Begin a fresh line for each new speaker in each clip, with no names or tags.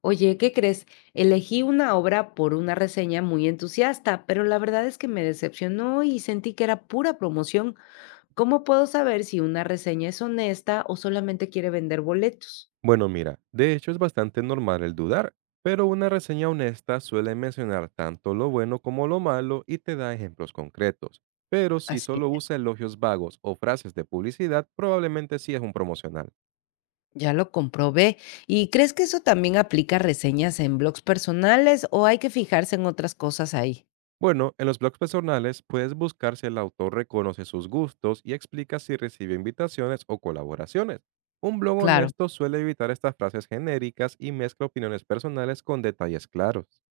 Oye, ¿qué crees? Elegí una obra por una reseña muy entusiasta, pero la verdad es que me decepcionó y sentí que era pura promoción. ¿Cómo puedo saber si una reseña es honesta o solamente quiere vender boletos?
Bueno, mira, de hecho es bastante normal el dudar, pero una reseña honesta suele mencionar tanto lo bueno como lo malo y te da ejemplos concretos. Pero si
Así
solo
es,
usa elogios vagos o frases de publicidad, probablemente sí es un promocional.
ya lo comprobé. ¿Y crees que eso también aplica a reseñas en blogs personales o hay que fijarse en otras cosas ahí?
Bueno, en los blogs personales puedes buscar si el autor reconoce sus gustos y explica si recibe invitaciones o colaboraciones. Un blog
Claro,
honesto suele evitar estas frases genéricas y mezcla opiniones personales con detalles claros.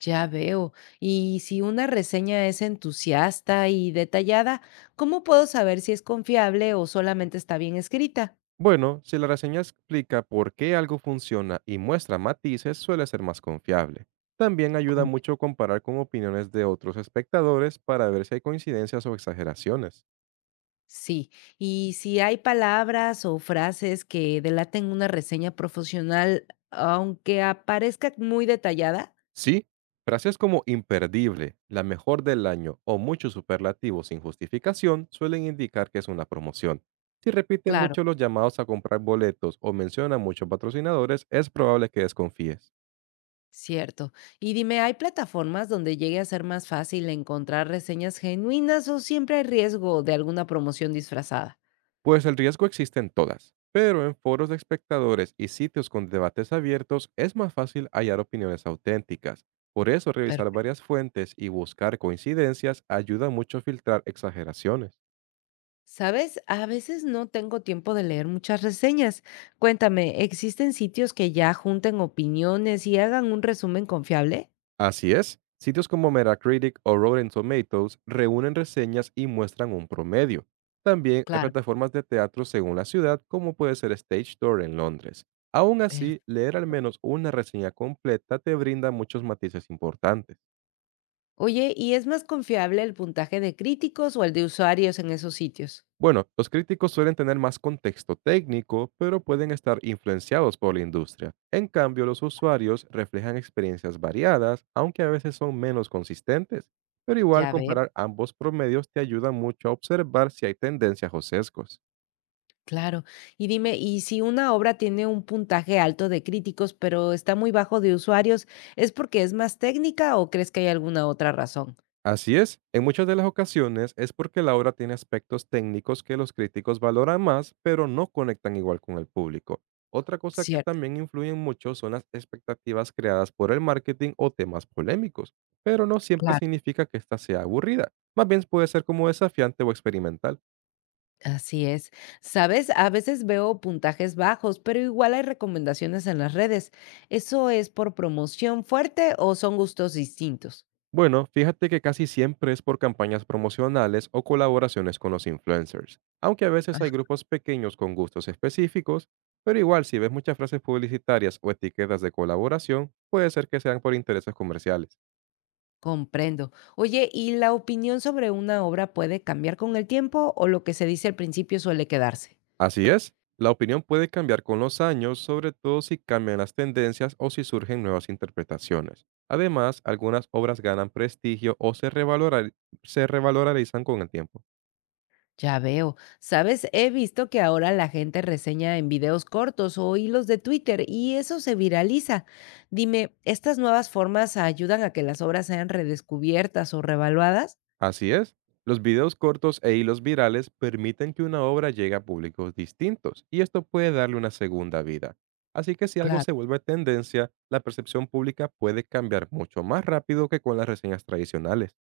ya veo. Y si una reseña es entusiasta y detallada, ¿cómo puedo saber si es confiable o solamente está bien escrita?
Bueno, si la reseña explica por qué algo funciona y muestra matices, suele ser más confiable. También ayuda mucho comparar con opiniones de otros espectadores para ver si hay coincidencias o exageraciones.
Sí, y si hay palabras o frases que delaten una reseña profesional, aunque aparezca muy detallada.
Sí, frases como imperdible, la mejor del año o muchos superlativos sin justificación suelen indicar que es una promoción. Si repite
Claro.
mucho los llamados a comprar boletos o menciona muchos patrocinadores, es probable que desconfíes.
Cierto. Y dime, ¿hay plataformas donde llegue a ser más fácil encontrar reseñas genuinas o siempre hay riesgo de alguna promoción disfrazada?
Pues el riesgo existe en todas, pero en foros de espectadores y sitios con debates abiertos es más fácil hallar opiniones auténticas. Por eso revisar
Perfecto.
varias fuentes y buscar coincidencias ayuda mucho a filtrar exageraciones.
¿Sabes? A veces no tengo tiempo de leer muchas reseñas. Cuéntame, ¿existen sitios que ya junten opiniones y hagan un resumen confiable?
Así es, sitios como Metacritic o Rotten Tomatoes reúnen reseñas y muestran un promedio. También hay
Claro.
plataformas de teatro según la ciudad, como puede ser Stage Door en Londres. Aún así, leer al menos una reseña completa te brinda muchos matices importantes.
Oye, ¿y es más confiable el puntaje de críticos o el de usuarios en esos sitios?
Bueno, los críticos suelen tener más contexto técnico, pero pueden estar influenciados por la industria. En cambio, los usuarios reflejan experiencias variadas, aunque a veces son menos consistentes. Pero igual
Ya ve,
comparar ambos promedios te ayuda mucho a observar si hay tendencias o sesgos.
claro. Y dime, ¿y si una obra tiene un puntaje alto de críticos, pero está muy bajo de usuarios, es porque es más técnica o crees que hay alguna otra razón?
Así es, en muchas de las ocasiones es porque la obra tiene aspectos técnicos que los críticos valoran más, pero no conectan igual con el público. Otra cosa que
Cierto,
también influyen mucho son las expectativas creadas por el marketing o temas polémicos, pero no siempre
claro.
significa que ésta sea aburrida, más bien puede ser como desafiante o experimental.
Así es. Sabes, a veces veo puntajes bajos, pero igual hay recomendaciones en las redes. ¿Eso es por promoción fuerte o son gustos distintos?
Bueno, fíjate que casi siempre es por campañas promocionales o colaboraciones con los influencers, aunque a veces hay grupos pequeños con gustos específicos, pero igual si ves muchas frases publicitarias o etiquetas de colaboración, puede ser que sean por intereses comerciales.
Comprendo. Oye, ¿y la opinión sobre una obra puede cambiar con el tiempo o lo que se dice al principio suele quedarse?
Así es, la opinión puede cambiar con los años, sobre todo si cambian las tendencias o si surgen nuevas interpretaciones. Además, algunas obras ganan prestigio o se revalorizan con el tiempo.
Ya veo. Sabes, he visto que ahora la gente reseña en videos cortos o hilos de Twitter y eso se viraliza. Dime, ¿estas nuevas formas ayudan a que las obras sean redescubiertas o revaluadas?
Así es. Los videos cortos e hilos virales permiten que una obra llegue a públicos distintos y esto puede darle una segunda vida. Así que si algo
Claro.
se vuelve tendencia, la percepción pública puede cambiar mucho más rápido que con las reseñas tradicionales.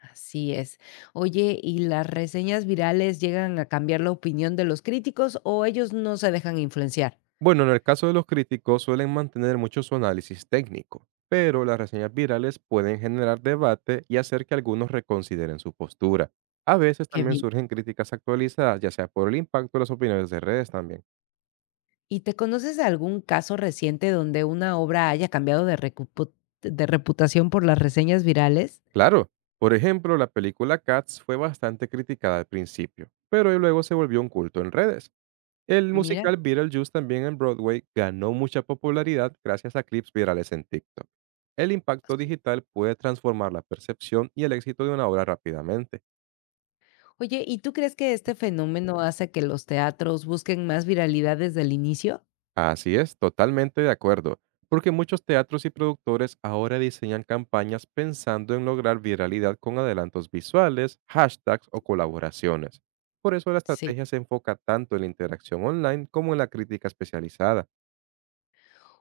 Así es. Oye, ¿y las reseñas virales llegan a cambiar la opinión de los críticos o ellos no se dejan influenciar?
Bueno, en el caso de los críticos suelen mantener mucho su análisis técnico, pero las reseñas virales pueden generar debate y hacer que algunos reconsideren su postura. A veces
Qué
también
bien.
surgen críticas actualizadas, ya sea por el impacto de las opiniones de redes también.
¿Y te conoces de algún caso reciente donde una obra haya cambiado de de reputación por las reseñas virales?
Claro, por ejemplo, la película Cats fue bastante criticada al principio, pero luego se volvió un culto en redes. El
Mira.
musical Beetlejuice también en Broadway ganó mucha popularidad gracias a clips virales en TikTok. El impacto
su-
digital puede transformar la percepción y el éxito de una obra rápidamente.
Oye, ¿y tú crees que este fenómeno hace que los teatros busquen más viralidad desde el inicio?
Así es, totalmente de acuerdo, porque muchos teatros y productores ahora diseñan campañas pensando en lograr viralidad con adelantos visuales, hashtags o colaboraciones. Por eso la
Sí.
estrategia se enfoca tanto en la interacción online como en la crítica especializada.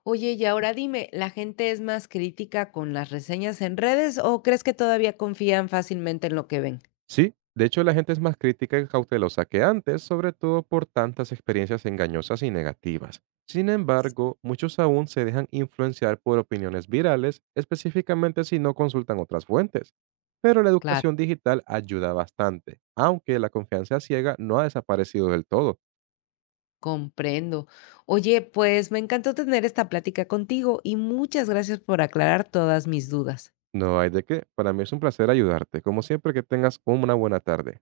Oye, y ahora dime, ¿la gente es más crítica con las reseñas en redes o crees que todavía confían fácilmente en lo que ven?
Sí, de hecho la gente es más crítica y cautelosa que antes, sobre todo por tantas experiencias engañosas y negativas. Sin
Sí.
embargo, muchos aún se dejan influenciar por opiniones virales, específicamente si no consultan otras fuentes. Pero la
Claro,
educación digital ayuda bastante, aunque la confianza ciega no ha desaparecido del todo.
comprendo. Oye, pues me encantó tener esta plática contigo y muchas gracias por aclarar todas mis dudas.
No hay de qué. Para mí es un placer ayudarte, como siempre que tengas una buena tarde.